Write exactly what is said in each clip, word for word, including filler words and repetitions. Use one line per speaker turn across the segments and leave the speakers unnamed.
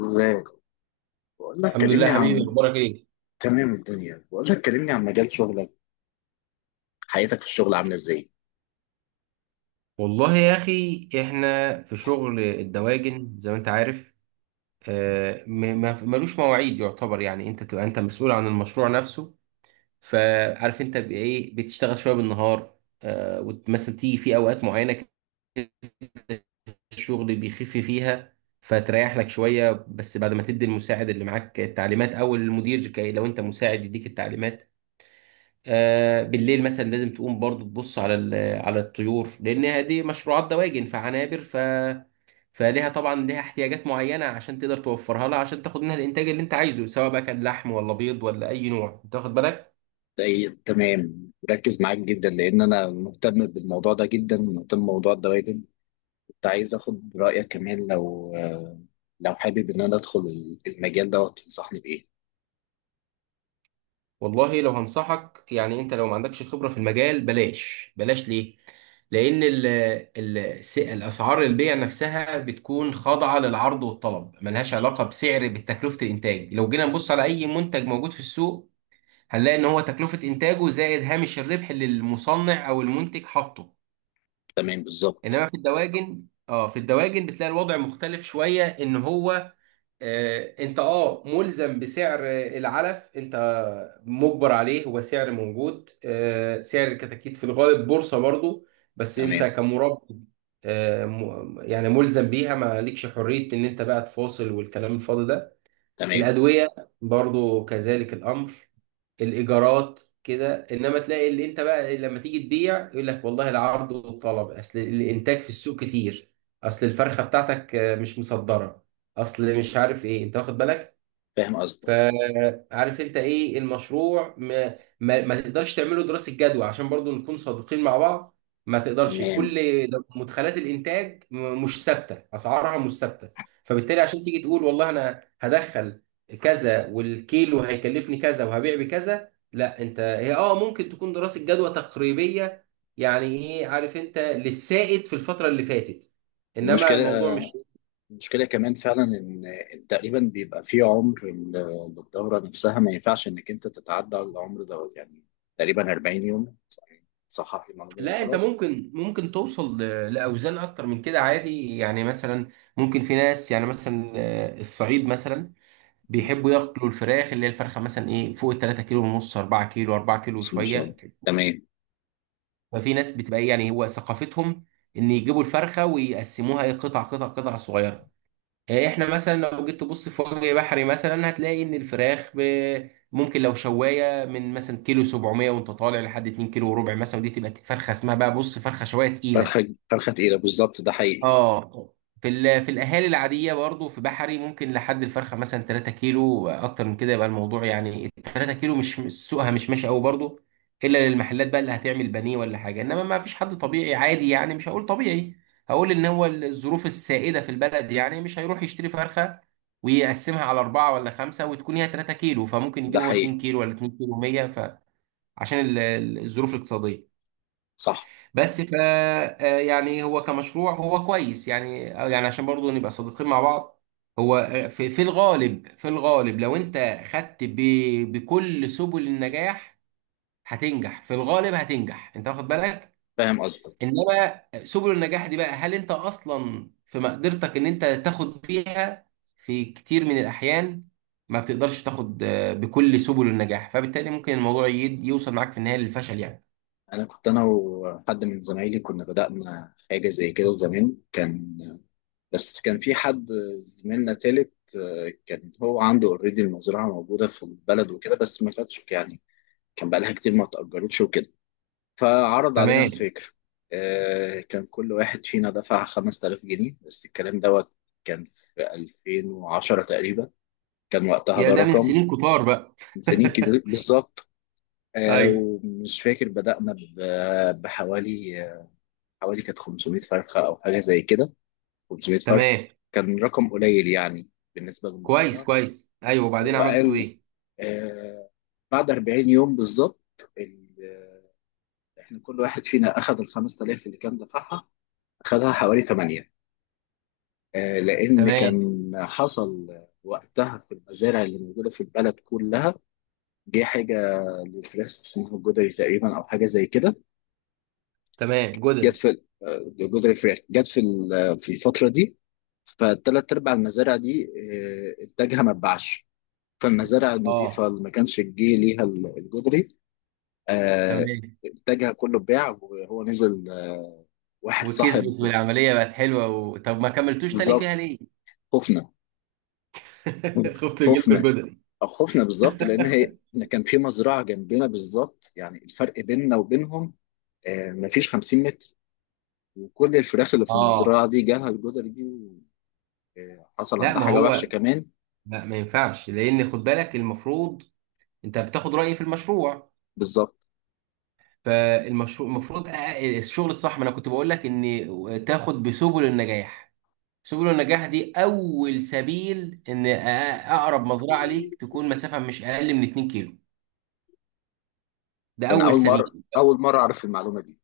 ازيك. بقول لك
الحمد لله
كلمني
يا حبيبي،
عن.
اخبارك ايه؟
تمام الدنيا، بقول لك كلمني عن مجال شغلك. حياتك في الشغل عامله ازاي؟
والله يا أخي، إحنا في شغل الدواجن زي ما أنت عارف. آه، م- ما- ملوش مواعيد يعتبر. يعني أنت بتبقى أنت مسؤول عن المشروع نفسه، فعارف أنت بإيه بتشتغل. شوية بالنهار، آه، ومثلا تيجي في أوقات معينة كده الشغل بيخف فيها فتريح لك شوية، بس بعد ما تدي المساعد اللي معاك التعليمات، أو المدير كي لو أنت مساعد يديك التعليمات. آه، بالليل مثلا لازم تقوم برضو تبص على ال- على الطيور، لان دي مشروعات دواجن فعنابر ف فليها طبعا، ليها احتياجات معينه عشان تقدر توفرها لها، عشان تاخد منها الانتاج اللي انت عايزه، سواء بقى كان لحم ولا بيض ولا اي نوع، انت واخد بالك.
زي- تمام، مركز معاك جدا لان انا مهتم بالموضوع ده، جدا مهتم بموضوع الدوائر. كنت عايز اخد رايك كمان لو آه، لو حابب ان انا ادخل المجال ده، تنصحني بايه؟
والله، لو هنصحك يعني، انت لو ما عندكش خبره في المجال بلاش، بلاش ليه؟ لان ال ال س- الاسعار البيع نفسها بتكون خاضعه للعرض والطلب، ملهاش علاقه بسعر بتكلفه الانتاج. لو جينا نبص على اي منتج موجود في السوق، هنلاقي ان هو تكلفة انتاجه زائد هامش الربح اللي المصنع او المنتج حاطه.
تمام بالظبط.
انما في الدواجن، اه في الدواجن بتلاقي الوضع مختلف شوية. ان هو آه انت اه ملزم بسعر آه، العلف انت مجبر عليه، هو سعر موجود، آه سعر الكتاكيت في الغالب بورصة برضو، بس انت
تمام.
كمربي آه م- يعني ملزم بيها، ما لكش حرية ان انت بقى تفاصل والكلام الفاضي ده.
تمام.
الأدوية برضو كذلك الأمر، الإيجارات كده. إنما تلاقي اللي أنت بقى لما تيجي تبيع يقول لك والله العرض والطلب، أصل الإنتاج في السوق كتير، أصل الفرخة بتاعتك آه، مش مصدرة، أصل مش عارف إيه، أنت واخد بالك.
فاهم قصدك.
فعارف انت ايه المشروع؟ ما, ما, ما تقدرش تعمله دراسة جدوى، عشان برضو نكون صادقين مع بعض. ما تقدرش،
تمام.
كل ده- مدخلات الانتاج م- مش ثابتة، اسعارها مش ثابتة. فبالتالي عشان تيجي تقول والله انا هدخل كذا والكيلو هيكلفني كذا وهبيع بكذا، لا. انت هي اه ممكن تكون دراسة جدوى تقريبية، يعني ايه، عارف انت، للسائد في الفترة اللي فاتت، انما
المشكله،
الموضوع مش...
المشكلة كمان فعلا إن تقريبا بيبقى في عمر لل- للدورة نفسها، ما ينفعش إنك أنت تتعدى على العمر دوت، يعني تقريبا أربعين يوم. صحح لي المعلومة لو
لا، انت
غلط.
ممكن، ممكن توصل ل- لاوزان اكتر من كده عادي. يعني مثلا ممكن في ناس، يعني مثلا آه، الصعيد مثلا بيحبوا ياكلوا الفراخ، اللي هي الفرخه مثلا ايه فوق ال ثلاثة كيلو ونص، اربعة كيلو، اربعة كيلو
بس إن شاء الله.
وشويه.
تمام.
ففي ناس بتبقى ايه يعني هو ثقافتهم ان يجيبوا الفرخه ويقسموها ايه قطع قطع قطع صغيره. آه، احنا مثلا لو جيت تبص في وجه بحري مثلا، هتلاقي ان الفراخ ب- ممكن لو شوايه من مثلا كيلو سبعمائة وانت طالع لحد اتنين كيلو وربع مثلا، ودي تبقى فرخه اسمها بقى بص فرخه شوايه تقيله.
فرخة، فرخة تقيلة بالظبط، ده حقيقي.
اه. في ال- في الاهالي العاديه برضو في بحري ممكن لحد الفرخه مثلا تلاتة كيلو، اكتر من كده يبقى الموضوع يعني تلاتة كيلو، مش مش- سوقها مش ماشي قوي برضو، الا للمحلات بقى اللي هتعمل بانيه ولا حاجه. انما ما فيش حد طبيعي عادي، يعني مش هقول طبيعي، هقول ان هو الظروف السائده في البلد، يعني مش هيروح يشتري فرخه ويقسمها على أربعة ولا خمسة وتكون هي ثلاثة كيلو، فممكن
ده
يجيب هو
حقيقي.
اتنين كيلو ولا اتنين كيلو مية، فعشان ال- ال- الظروف الاقتصادية.
صح.
بس ف آه، يعني هو كمشروع هو كويس يعني، آه، يعني عشان برضو نبقى صادقين مع بعض، هو آه، في في الغالب في الغالب لو انت خدت ب... بكل سبل النجاح هتنجح، في الغالب هتنجح، انت واخد بالك.
فاهم قصدك.
انما سبل النجاح دي بقى، هل انت اصلا في مقدرتك ان انت تاخد بيها؟ في كتير من الاحيان ما بتقدرش تاخد آه، بكل سبل النجاح، فبالتالي ممكن الموضوع يد- يوصل معاك في النهاية للفشل يعني.
أنا كنت أنا وحد من زمايلي، كنا بدأنا حاجة زي كده زمان. كان، بس كان في حد، زميلنا تالت، آه، كان هو عنده اوريدي المزرعة موجودة في البلد وكده، بس ما كانتش، يعني كان بقالها كتير ما اتأجرتش وكده، فعرض علينا
تمام.
الفكرة. آه، كان كل واحد فينا دفع خمسة آلاف جنيه بس، الكلام دوت كان في ألفين وعشرة تقريبا. كان وقتها
يا،
ده
ده من
رقم.
سنين كتار بقى.
من سنين كتير بالظبط. آه،
ايوه.
ومش فاكر بدأنا ب- بحوالي، حوالي كانت خمسمية فرخة أو حاجة زي كده. خمسمية فرخة،
تمام.
كان رقم قليل يعني بالنسبة
كويس
للمزرعة.
كويس، ايوه. وبعدين
هو
عملتوا
قال،
ايه؟
آه، بعد أربعين يوم بالظبط، احنا كل واحد فينا اخذ ال خمسة آلاف اللي كان دفعها، اخذها حوالي ثمانية. آه، لان
تمام.
كان حصل وقتها في المزارع اللي موجوده في البلد كلها، جه حاجه للفراخ اسمها الجدري تقريبا، او حاجه زي كده.
تمام،
جت
جدري.
في آه، جدري فراخ، جت في ال- آه، في الفتره دي. فالثلاث ارباع المزارع دي، آه، انتاجها ما اتباعش. فالمزارع
اه.
النظيفه اللي ما كانش جه ليها ال- الجدري، آه،
تمام.
انتاجها كله اتباع وهو نزل. آه، واحد صاحب،
وكسبت والعمليه بقت حلوه و... طب ما كملتوش تاني فيها
بالظبط.
ليه؟
خفنا.
خفت يجيلكوا
خفنا.
الجدري.
او خفنا بالظبط، لان هي إن كان في مزرعه جنبنا بالظبط، يعني الفرق بيننا وبينهم آه، مفيش خمسين متر، وكل الفراخ اللي في
اه.
المزرعه دي جالها الجدر دي، وحصل
لا
عندها
ما
حاجه وحشه
هو،
كمان.
لا ما ينفعش. لان خد بالك، المفروض انت بتاخد رايي في المشروع،
بالظبط،
فالمشروع المفروض أ- الشغل الصح، ما انا كنت بقول لك ان تاخد بسبل النجاح. سبل النجاح دي اول سبيل ان أ- اقرب مزرعه ليك تكون مسافه مش اقل من اتنين كيلو، ده
لان
اول
اول مره
سبيل.
اول مره اعرف المعلومه دي.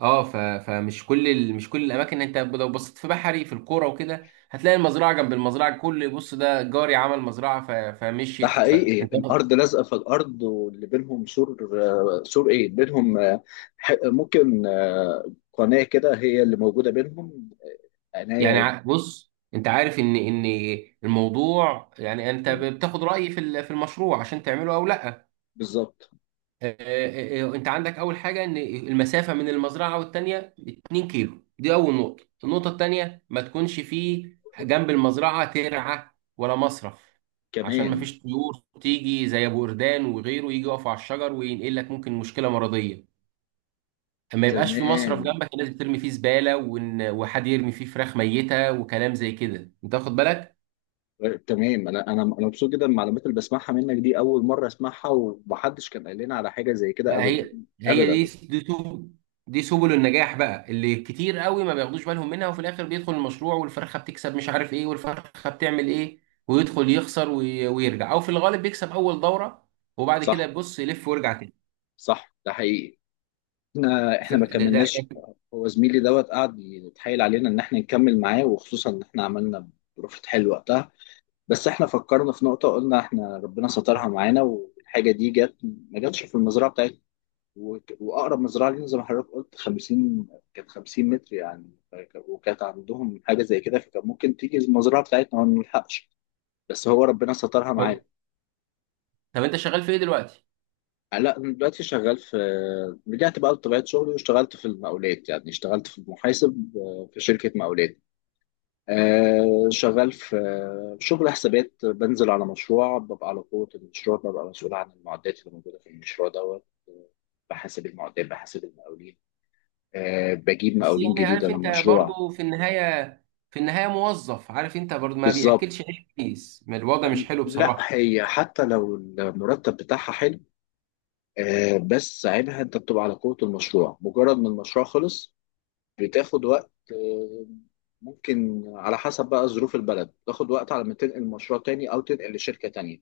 اه، ف... فمش كل ال... مش كل الاماكن. انت لو بصيت في بحري في القرى وكده هتلاقي المزرعه جنب المزرعه، كل بص ده جاري عمل مزرعه. ف...
ده
فمشيت. ف...
حقيقي، إيه،
انت
الارض لازقه في الارض، واللي بينهم سور. آه، سور ايه بينهم، آه، ح- ممكن آه، قناه كده هي اللي موجوده بينهم.
يعني
عناية.
ع- بص، انت عارف ان ان الموضوع، يعني انت بتاخد رايي في ال- في المشروع عشان تعمله او لا.
بالظبط.
آه، آه، آه، انت عندك اول حاجه ان المسافه من المزرعه والتانيه اتنين كيلو، دي اول نقطه. النقطه التانيه ما تكونش فيه جنب المزرعه ترعه ولا مصرف، عشان ما
كمان.
فيش طيور تيجي زي ابو قردان وغيره يجي يقف على الشجر وينقل لك ممكن مشكله مرضيه. ما يبقاش في مصرف
تمام.
جنبك الناس بترمي فيه زباله، وإن- وحد يرمي فيه فراخ ميته وكلام زي كده، انت واخد بالك.
تمام، انا انا انا مبسوط جدا بالمعلومات اللي بسمعها منك دي، اول مره اسمعها ومحدش كان قال لنا على حاجه زي كده
لا،
ابدا.
هي هي دي
ابدا.
دي سبل دي سبل النجاح بقى اللي كتير قوي ما بياخدوش بالهم منها، وفي الاخر بيدخل المشروع والفرخه بتكسب مش عارف ايه والفرخه بتعمل ايه، ويدخل يخسر وي- ويرجع، او في الغالب بيكسب اول دوره وبعد كده
صح.
بيبص يلف ويرجع تاني.
صح، ده حقيقي. احنا احنا ما
فده ده احنا...
كملناش. هو زميلي دوت قعد يتحايل علينا ان احنا نكمل معاه، وخصوصا ان احنا عملنا ظروف حلوه وقتها. بس احنا فكرنا في نقطه، قلنا احنا ربنا سترها معانا، والحاجه دي جت ما جاتش في المزرعه بتاعتنا. وك- واقرب مزرعه ليهم زي ما حضرتك قلت خمسين، كانت خمسين متر يعني. فك- وكانت عندهم حاجه زي كده، فكان ممكن تيجي المزرعه بتاعتنا وما نلحقش، بس هو ربنا سترها معانا.
أو- طب انت شغال في ايه دلوقتي؟
لا، أنا دلوقتي شغال في، رجعت بقى لطبيعه شغلي واشتغلت في المقاولات، يعني اشتغلت في المحاسب، آه، في شركه مقاولات. آه، شغال في آه، شغل حسابات، بنزل على مشروع، ببقى على قوة المشروع، ببقى مسؤول عن المعدات اللي موجودة في المشروع دوت. آه، بحاسب المعدات، بحاسب المقاولين، آه، بجيب
بس
مقاولين
يعني
جديدة
عارف انت
للمشروع.
برضو في النهايه، في النهايه موظف، عارف انت برضو ما
بالظبط.
بياكلش عيش كويس، ما الوضع مش حلو
لا،
بصراحه.
هي حتى لو المرتب بتاعها حلو، آه، بس عيبها انت بتبقى على قوة المشروع، مجرد ما المشروع خلص بتاخد وقت. آه، ممكن على حسب بقى ظروف البلد تاخد وقت على ما تنقل مشروع تاني، او تنقل لشركة تانية.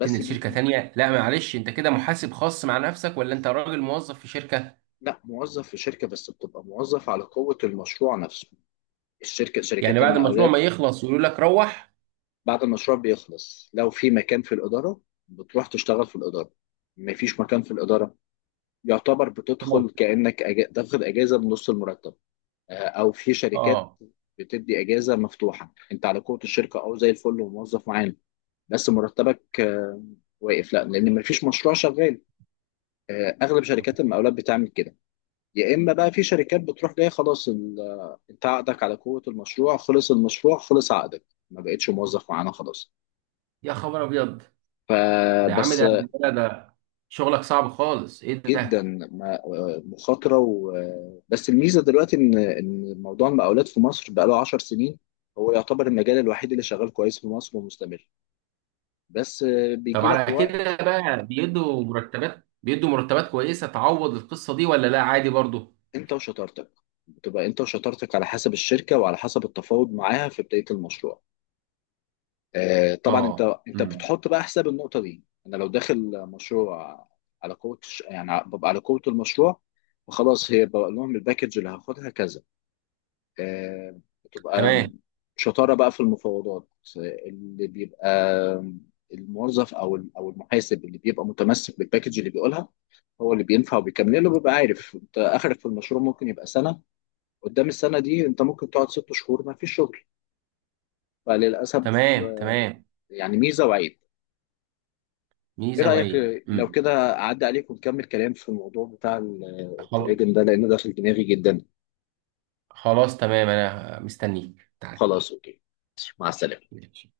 بس
تنقل شركه
بيجي.
تانيه؟ لا معلش، انت كده محاسب خاص مع نفسك، ولا انت راجل موظف في شركه؟
لا، موظف في شركة، بس بتبقى موظف على قوة المشروع نفسه. الشركة،
يعني
شركات
بعد المشروع ما
المقاولات.
يخلص يقولوا لك روح
بعد المشروع بيخلص، لو في مكان في الإدارة بتروح تشتغل في الإدارة. مفيش مكان في الإدارة، يعتبر
تموت.
بتدخل كأنك أج... تاخد أجازة بنص المرتب. آه، أو في شركات
اه.
بتدي أجازة مفتوحة، أنت على قوة الشركة أو زي الفل وموظف معانا، بس مرتبك آه، واقف، لا لأن مفيش مشروع شغال. آه، أغلب شركات المقاولات بتعمل كده. يا إما بقى في شركات بتروح جاية خلاص ال... آه، أنت عقدك على قوة المشروع، خلص المشروع خلص عقدك، ما بقتش موظف معانا خلاص.
يا خبر ابيض، ده يا عم،
فبس.
ده ده ده شغلك صعب خالص، ايه
جدا.
ده؟
ما- مخاطره و... بس الميزه دلوقتي، ان ان موضوع المقاولات في مصر بقى له 10 سنين، هو يعتبر المجال الوحيد اللي شغال كويس في مصر ومستمر. بس
طب
بيجي لك
على كده
وقت.
بقى، بيدوا مرتبات، بيدوا مرتبات كويسه تعوض القصه دي ولا لا عادي برضو؟
انت وشطارتك. بتبقى انت وشطارتك على حسب الشركه، وعلى حسب التفاوض معاها في بدايه المشروع. آه، طبعا انت
اه.
انت
امم.
بتحط بقى حساب النقطه دي. انا لو داخل مشروع على قوه الش- يعني ببقى على قوه المشروع، فخلاص هي بقول لهم الباكج اللي هاخدها كذا. آه، بتبقى
تمام
شطارة بقى في المفاوضات. آه، اللي بيبقى الموظف او او المحاسب اللي بيبقى متمسك بالباكج اللي بيقولها، هو اللي بينفع وبيكمل له، بيبقى عارف انت اخرك في المشروع ممكن يبقى سنة، قدام السنة دي انت ممكن تقعد ست شهور ما فيش شغل. فللاسف.
تمام.
آه،
تمام،
يعني ميزة وعيب. ايه
ميزه
رأيك
وعيب.
آه، لو
امم.
كده اعدي عليك ونكمل كلام في الموضوع بتاع ال-
خل-
التراجم ده، لان ده في دماغي جدا.
خلاص تمام، انا مستنيك، تعال.
خلاص اوكي. مع السلامة.
ماشي.